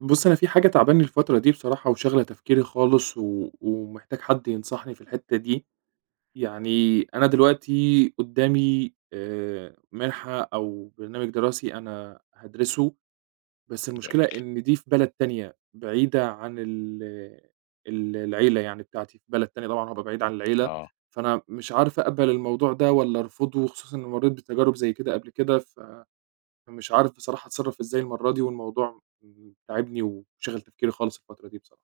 بُص، أنا في حاجة تعباني الفترة دي بصراحة وشاغلة تفكيري خالص و ومحتاج حد ينصحني في الحتّة دي. يعني أنا دلوقتي قدّامي مِنحة أو برنامج دراسي أنا هادرسه، بس المشكلة جميل. إن دي في بلد تانية بعيدة عن ال ال العيلة يعني بتاعتي، في بلد تانية طبعًا هابقى بعيد عن العيلة، آه. فأنا مش عارف أقبل الموضوع ده والّا أرفضه، خصوصًا إني مرّيت بتجارب زي كده قبل كده ف فمش عارف بصراحة أتصرّف إزاي المرّة دي، والموضوع تاعبني وشاغل تفكيري خالص الفترة دي بصراحة.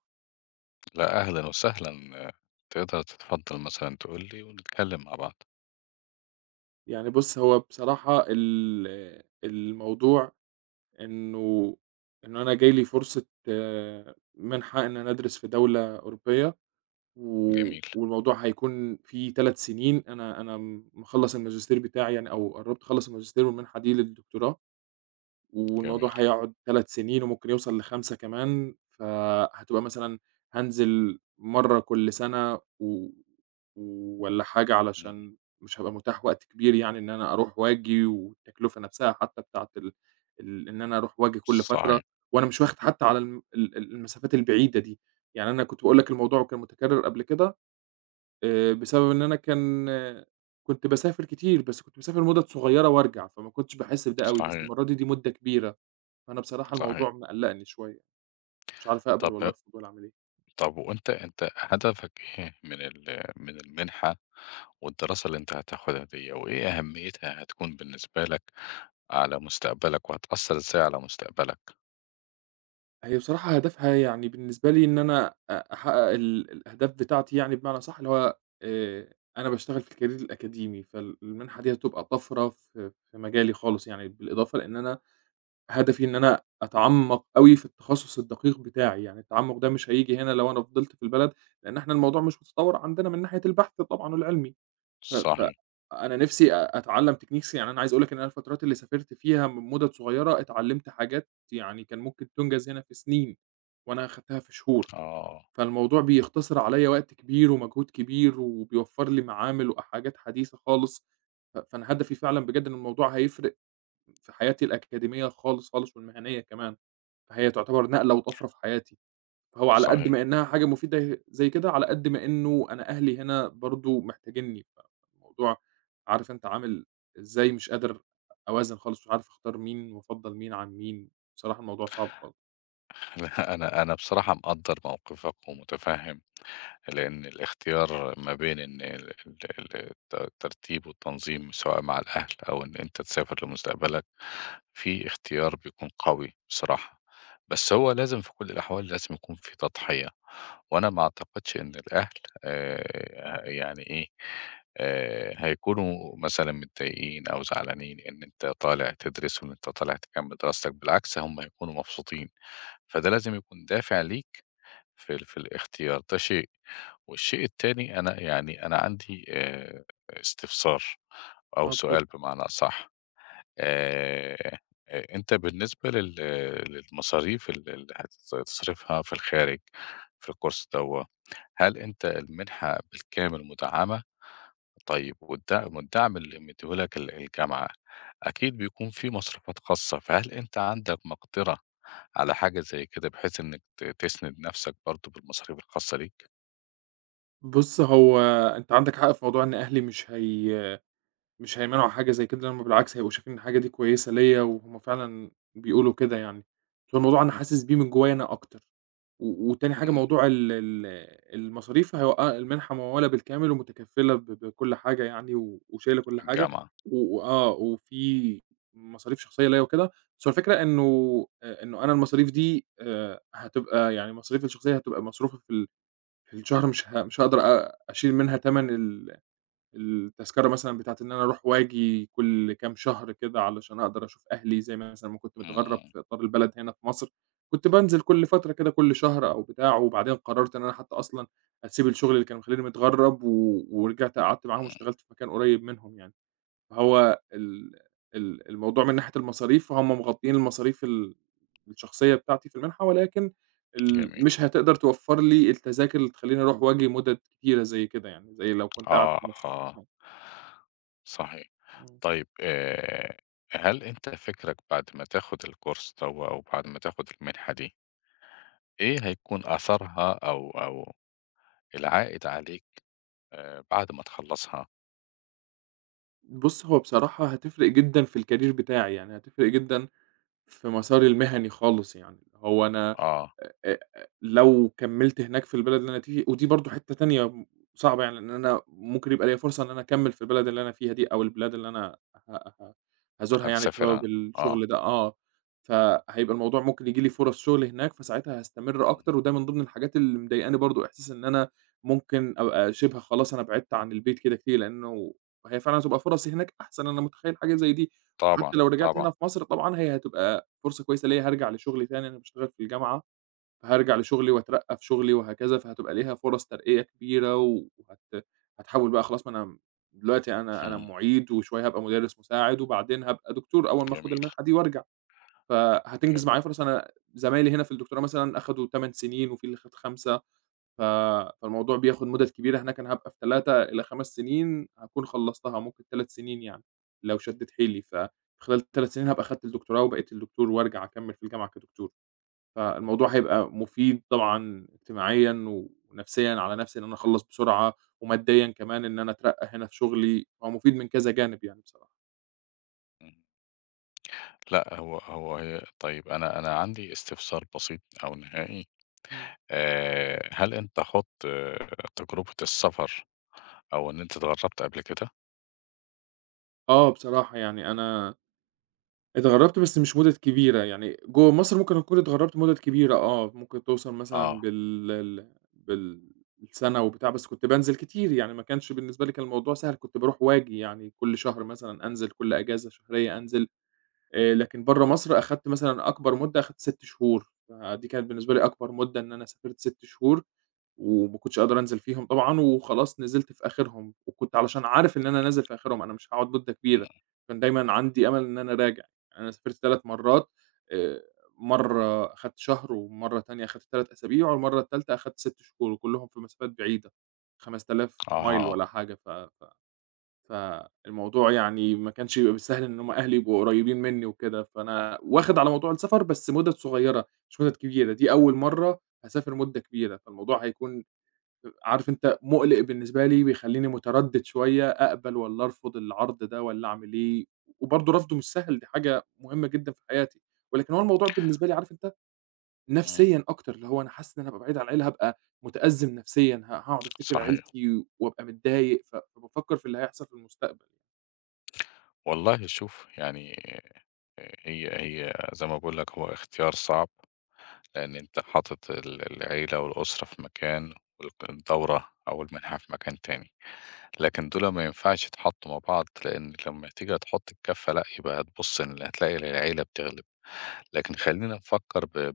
لأ، أهلًا وسهلًا، آه، تقدر تتفضّل مثلًا تقول لي ونتكلّم مع بعض. يعني بُص، هو بصراحة الموضوع إنه إن أنا جاي لي فرصة، منحة إن أنا أدرس في دولة أوروبية، و جميل، والموضوع هيكون فيه 3 سنين. أنا مخلّص الماجستير بتاعي يعني أو قرّبت أخلّص الماجستير والمنحة دي للدكتوراه. والموضوع جميل. هيقعد 3 سنين وممكن يوصل ل5 كمان، فهتبقى مثلًا هانزل مرّة كل سَنة والّا حاجة إمم. علشان مش هيبقى متاح وقت كبير يعني إن أنا أروح وآجي، والتكلفة نفسها حتّى بتاعة ال ال إن أنا أروح وآجي كل فترة، صحيح، وأنا مش واخد حتّى على الم ال ال المسافات البعيدة دي. يعني أنا كنت باقول لك الموضوع كان متكرر قبل كده، بسبب إن أنا كان، كنت باسافر كتير، بس كنت باسافر مُدَد صغيّرة وأرجع، فما كنتش باحس بده أوي، بس صحيح، المرّة دي، دي مدة كبيرة. فأنا بصراحة صحيح. الموضوع مقلّقني شوية، مش عارف أقبل طب والّا أرفض والّا أعمل إيه. طب وأنت هدفك إيه من المنحة والدراسة اللي أنت هتاخدها ديّة، وإيه أهميتها هتكون بالنسبة لك على مستقبلك، وهتأثّر إزاي على مستقبلك؟ هي بصراحة هدفها يعني بالنسبة لي إن أنا أحقق الأهداف بتاعتي، يعني بمعنى أصح اللي هو، أنا باشتغل في الكارير الأكاديمي، فالمنحة دي هتبقى طَفرة في مجالي خالص يعني، بالإضافة لإن أنا هدفي إن أنا أتعمّق أوي في التخصص الدقيق بتاعي، يعني التعمُّق ده مش هييجي هنا لو أنا فضلت في البلد، لإن إحنا الموضوع مش متطوّر عندنا من ناحية البحث طبعًا والعلمي. ف ف صحيح. أنا نِفْسي أتعلّم techniques، يعني أنا عايز أقول لك إن أنا الفترات اللي سافرت فيها من مُدَد صغيّرة اتعلّمت حاجات يعني كان ممكن تُنجز هنا في سنين، وأنا أخدتها في شهور، آه، فالموضوع بيختصر عليَّ وقت كبير ومجهود كبير وبيوفّر لي معامل وحاجات حديثة خالص. ف فأنا هدفي فعلًا بجد إن الموضوع هيفرق في حياتي الأكاديمية خالص، خالص، والمهنية كمان، فهي تعتبر نقلة وطَفرة في حياتي. هو على قد صحيح. ما إنها حاجة مفيدة زي كده، على قد ما إنه أنا أهلي هنا برضه محتاجينّي، فالموضوع عارف أنت عامل إزاي، مش قادر أوازن خالص، مش عارف أختار مين وأفضّل مين عن مين، بصراحة الموضوع صعب خالص. لأ، أنا بصراحة مقدّر موقفك ومُتفهِّم، لأن الاختيار ما بين إن ال ال ال الترتيب والتنظيم سواء مع الأهل أو إن أنت تسافر لمستقبلك، في اختيار بيكون قوي بصراحة، بس هو لازم في كل الأحوال لازم يكون في تضحية، وأنا ما أعتقدش إن الأهل يعني إيه، هيكونوا مثلًا متضايقين أو زعلانين إن أنت طالع تدرس وإن أنت طالع تكمّل دراستك، بالعكس هُم هيكونوا مبسوطين، فده لازم يكون دافع ليك في ال في الاختيار، ده شيء، والشيء التاني أنا يعني أنا عندي استفسار أو آه، اتفضل. سؤال بمعنى أصح. آآ أنت بالنسبة للمصاريف اللي هتصرفها في الخارج في الcourse دوّة، هل أنت المنحة بالكامل مدعمة؟ طيب، والدعم اللي مديه لك الجامعة، أكيد بيكون في مصروفات خاصة، فهل أنت عندك مقدرة على حاجة زي كده بحيث إنك تسند نفسك برضه بالمصاريف الخاصة ليك؟ بُص، هو أنت عندك حق في موضوع إن أهلي مش هيمنعوا حاجة زي كده، لمّا بالعكس هيبقوا شايفين إن الحاجة دي كويسة ليّا، وهُم فعلًا بيقولوا كده يعني، فالموضوع أنا حاسس بيه من جوّايا أنا أكتر. و وتاني حاجة، إمم، موضوع ال المصاريف، المنحة ممولة بالكامل ومتكفّلة بكل حاجة يعني، و وشايلة كل حاجة، الجامعة، و وآه وفي مصاريف شخصية ليّا وكده. بس هو الفكرة إنه، إنه أنا المصاريف دي، هتبقى يعني مصاريفي الشخصية هتبقى مصروفة في في الشهر. مش هاقدر أشيل منها تَمَن التذكرة مثلًا بتاعة إن أنا أروح وآجي كل كام شهر كده، علشان أقدر أشوف أهلي، زي ما مثلًا ما كنت متغرّب إمم، في إطار البلد هنا في مصر، كنت بانزل كل فترة كده كل شهر أو بتاع، وبعدين قررت إن أنا حتى أصلًا أسيب الشغل اللي كان مخلّيني متغرّب و ورجعت قعدت معاهم إمم، واشتغلت في مكان قريب منهم يعني. فهو ال ال الموضوع من ناحية المصاريف، هُم مغطيين المصاريف الشخصية بتاعتي في المنحة، ولكن جميل، مش هتقدر توفّر لي التذاكر اللي تخلّيني أروح وآجي مُدد كتيرة زي كده يعني، زي لو كنت قاعد آه، في مصر. آه. صحيح. إمم. طيب، هل أنت فكرك بعد ما تاخد الكورس دوّة أو بعد ما تاخد المنحة دي، إيه هيكون أثرها أو العائد عليك بعد ما تخلّصها؟ بُص، هو بصراحة هتفرق جدًا في الcareer بتاعي، يعني هتفرق جدًا في مساري المهني خالص يعني. هو أنا آه. أ أ لو كمّلت هناك في البلد اللي أنا فيه، ودي برضه حتّة تانية صعبة يعني، لإن أنا ممكن يبقى ليّا فرصة إن أنا أكمّل في البلد اللي أنا فيها دي أو البلاد اللي أنا ه ه هازورها يعني هتسافر بسبب أنا، آه، الشغل ده، فهيبقى الموضوع ممكن ييجي لي فرص شغل هناك، فساعتها هاستمر إمم، أكتر، وده من ضمن الحاجات اللي مضايقاني برضه، إحساس إن أنا ممكن أبقى شِبه خلاص أنا بعدت عن البيت كده كتير، لإنه هي فعلًا هتبقى فرصي هناك أحسن، أنا متخيّل حاجة زي دي. طبعًا، وحتّى لو رجعت طبعًا، هنا في مصر طبعًا هي هتبقى فرصة كويسة ليّا، هارجع لشغلي تاني، أنا باشتغل في الجامعة، فهارجع لشغلي وأترقّى في شغلي وهكذا، فهتبقى ليها فرص ترقية كبيرة هاتحوّل بقى خلاص. ما أنا م دلوقتي أنا إمم، معيد، وشوية هابقى مدرس مساعد، وبعدين هابقى دكتور أول ما آخُد جميل، المنحة دي وأرجع، فهتنجز جميل، معايا فرص. أنا زمايلي هنا في الدكتوراه مثلًا أخدوا 8 سنين وفي اللي خَد 5. ف فالموضوع بياخد مُدَد كبيرة هناك، أنا هابقى في 3 إلى 5 سنين هاكون خلّصتها، ممكن 3 سنين يعني، لو شدّيت حيلي، فخلال 3 سنين هابقى خدت الدكتوراه وبقيت الدكتور وارجع أكمّل في الجامعة كدكتور، فالموضوع هيبقى مفيد طبعًا اجتماعيًا ونفسيًا على نفسي إن أنا أخلّص بسرعة، وماديًا كمان إن أنا أترقّى هنا في شغلي، هو مفيد من كذا جانب يعني بصراحة. إمم. لأ، هو هو هي طيب، أنا عندي استفسار بسيط أو نهائي. إمم. هل أنت خُضت تجربة السفر أو إن أنت اتغرّبت قبل كده؟ آه، بصراحة يعني أنا اتغرّبت بس مش مُدَد كبيرة، يعني جوّه مصر ممكن أكون اتغرّبت مُدَد كبيرة آه، ممكن توصل مثلًا آه، بال ال بال بالسَنة وبتاع، بس كنت بانزل كتير، يعني ما كانش بالنسبة لي، كان الموضوع سهل، كنت باروح وآجي يعني كل شهر مثلًا أنزل، كل إجازة شهرية أنزل. لكن برّه مصر أخدت مثلًا أكبر مُدة، أخدت 6 شهور، فدي كانت بالنسبة لي أكبر مُدة، إن أنا سافرت 6 شهور. وما كنتش قادر أنزل فيهم طبعًا، وخلاص نزلت في آخرهم، وكنت علشان عارف إن أنا نازل في آخرهم، أنا مش هاقعد مدة إمم، كبيرة، كان دايمًا عندي أمل إن أنا أراجع. أنا سافرت 3 مرات، آآ، مرة أخدت شهر، ومرة تانية أخدت 3 أسابيع، والمرة التالتة أخدت 6 شهور، وكلهم في مسافات بعيدة، 5,000 مايل أها، والّا حاجة. ف ف فالموضوع يعني ما كانش بيبقى بالسهل إن هم أهلي يبقوا قريبين مني وكده، فأنا واخد على موضوع السفر بس مُدَد صغيرة، مش مُدَد كبيرة، دي أول مرة هاسافر مدة كبيرة، فالموضوع هيكون عارف أنت مُقلِق بالنسبة لي، بيخلّيني متردد شوية، أقبل والّا أرفض العرض ده والّا أعمل إيه. وبرضه رفضه مش سهل، دي حاجة مهمة جدًا في حياتي، ولكن هو الموضوع بالنسبة لي عارف أنت إمم، نفسيًا أكتر، اللي هو أنا حاسس إن أنا هابقى بعيد عن العيلة، هابقى متأزم نفسيًا، هاقعد أفتكر صحيح. عيلتي وأبقى متضايق، فبافكر في اللي هيحصل في المستقبل. والله، شوف يعني، آه، هي هي زي ما باقول لك هو اختيار صعب، لإن أنت حاطط العيلة والأسرة في مكان، الدورة أو المنحة في مكان تاني. لكن دول ما ينفعش يتحطّوا مع بعض، لإن لمّا تيجي هتحُط الكَفّة لأ، يبقى هتبُص إن هتلاقي العيلة بتغلب، لكن خلّينا نفكّر ب ب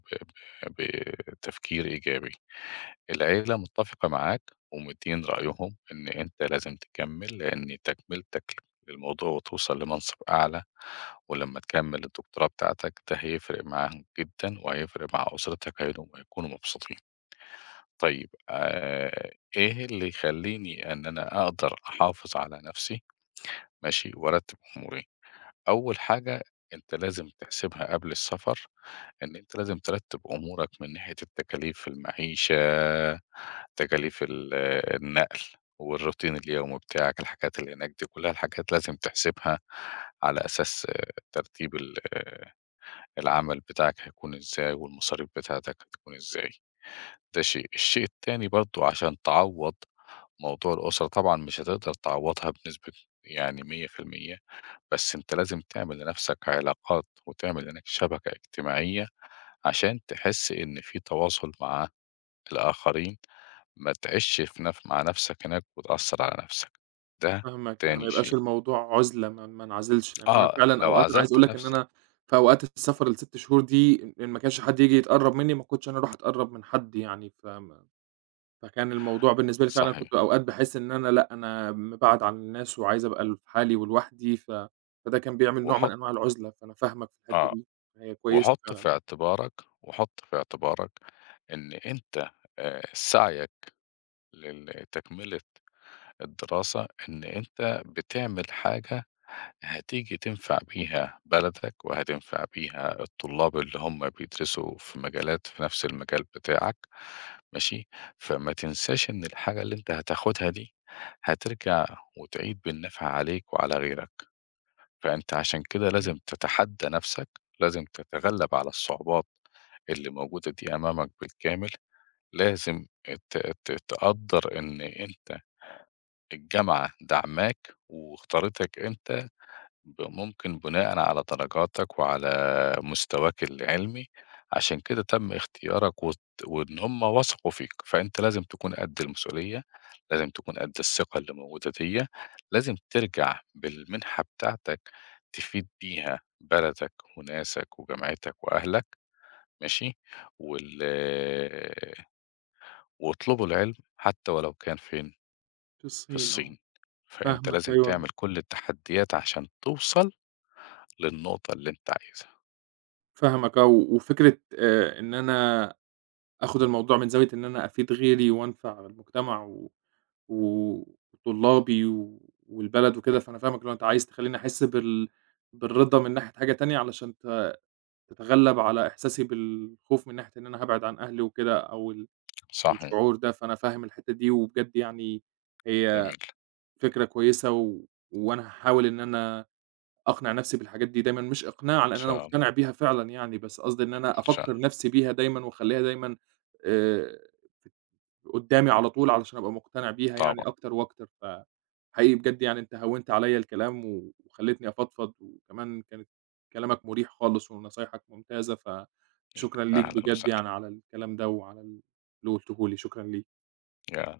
ب بتفكير إيجابي. العيلة متّفقة معاك ومدّيين رأيهم إن أنت لازم تكمّل، لإن تكملتك للموضوع وتوصل لمنصب أعلى، ولمّا تكمّل الدكتوراه بتاعتك ده هيفرق معاهم جدًا وهيفرق مع أسرتك، هيكونوا مبسوطين. طيب، إيه اللي يخلّيني إن أنا أقدر أحافظ على نَفْسي، ماشي، وأرتّب أموري؟ أول حاجة، أنت لازم تحسبها قبل السفر، إن أنت لازم ترتّب أمورك من ناحية التكاليف المعيشة، تكاليف النقل والروتين اليومي بتاعك، الحاجات اللي هناك دي كلّها الحاجات لازم تحسبها على أساس ترتيب ال آه، العمل بتاعك هيكون إزاي، والمصاريف بتاعتك هتكون إزاي، ده شيء. الشيء التاني برضه، عشان تعوّض موضوع الأسرة، طبعًا مش هتقدر تعوّضها بنسبة يعني 100%، بس أنت لازم تعمل لنَفْسك علاقات وتعمل هناك شبكة اجتماعية عشان تحس إن في تواصل مع الآخرين، ما تعيشش في نف مع نَفْسك هناك وتأثّر على نَفْسك، ده فاهمك، يعني ما تاني يبقاش شيء. الموضوع عُزلة، ما انعزلش، لأن أنا آه، فعلًا لو أوقات أنا عايز عزلت أقول لك إن نَفْسك، أنا في أوقات السفر ال6 شهور دي، إن ما كانش حد ييجي يتقرّب منّي، ما كنتش أنا أروح أتقرّب من حد يعني. فكان الموضوع بالنسبة لي فعلًا، كنت صحيح. أوقات باحس إن أنا لأ، أنا مبعد عن الناس وعايز أبقى في حالي ولوحدي، فده كان بيعمل نوع من وحُط أنواع العُزلة، فأنا فاهمك في الحتّة آه، دي. هي كويسة وحُط فعلًا، في آه. اعتبارك وحُط في اعتبارك إن أنت سعيك تكملة الدراسة، إن أنت بتعمل حاجة هتيجي تنفع بيها بلدك وهتنفع بيها الطلاب اللي هم بيدرسوا في نفس المجال بتاعك، ماشي، فما تنساش إن الحاجة اللي أنت هتاخدها دي هترجع وتعيد بالنفع عليك وعلى غيرك، فأنت عشان كده إمم. لازم تتحدى نفسك، لازم تتغلب على الصعوبات اللي موجودة دي أمامك بالكامل، لازم ت- تقدر إن أنت الجامعة دعماك واختارتك أنت، ممكن بناءً على درجاتك وعلى مستواك العلمي، عشان كده تم اختيارك، وإن هم وثقوا فيك، فأنت لازم تكون قد المسؤولية، لازم تكون قد الثقة اللي موجودة ديّة، لازم ترجع بالمنحة بتاعتك تفيد بيها بلدك وناسك وجامعتك وأهلك، ماشي، وال واطلبوا العلم حتى ولو كان فين؟ في في الصين، آه. الصين. فأنت فاهمك، لازم تعمل أيوه. كل التحديات عشان توصل للنقطة اللي أنت عايزها، فاهمك، آه. وفكرة إن أنا آخُد الموضوع من زاوية إن أنا أفيد غيري وأنفع المجتمع و وطلابي والبلد وكده، فأنا فاهمك، اللي هو أنت عايز تخلّيني أحس بالرضا من ناحية حاجة تانية، علشان تتغلّب على إحساسي بالخوف من ناحية إن أنا هابعد عن أهلي وكده، أو صحيح، الشعور ده. فأنا فاهم الحتّة دي وبجد يعني، هي جميل، فكرة كويسة، وأنا هاحاول إن أنا أقنع نَفْسي بالحاجات دي دايمًا، مش إقناع لإن إن أنا شاء الله، مقتنع بيها فعلًا يعني، بس قصدي إن أنا إن شاء أفكّر الله، نَفْسي بيها دايمًا وأخلّيها دايمًا آآ قدّامي على طول، علشان أبقى مقتنع بيها يعني طبعًا، أكتر وأكتر. فحقيقي بجد يعني، أنت هوّنت عليّا الكلام وخلّيتني أفضفض، وكمان كانت كلامك مُريح خالص ونصايحك ممتازة، إمم، فشكرًا ليك أهلًا بجد وسهلًا، يعني على الكلام ده وعلى اللي قُلته لي، شكرًا ليك. يا أهلًا وسهلًا.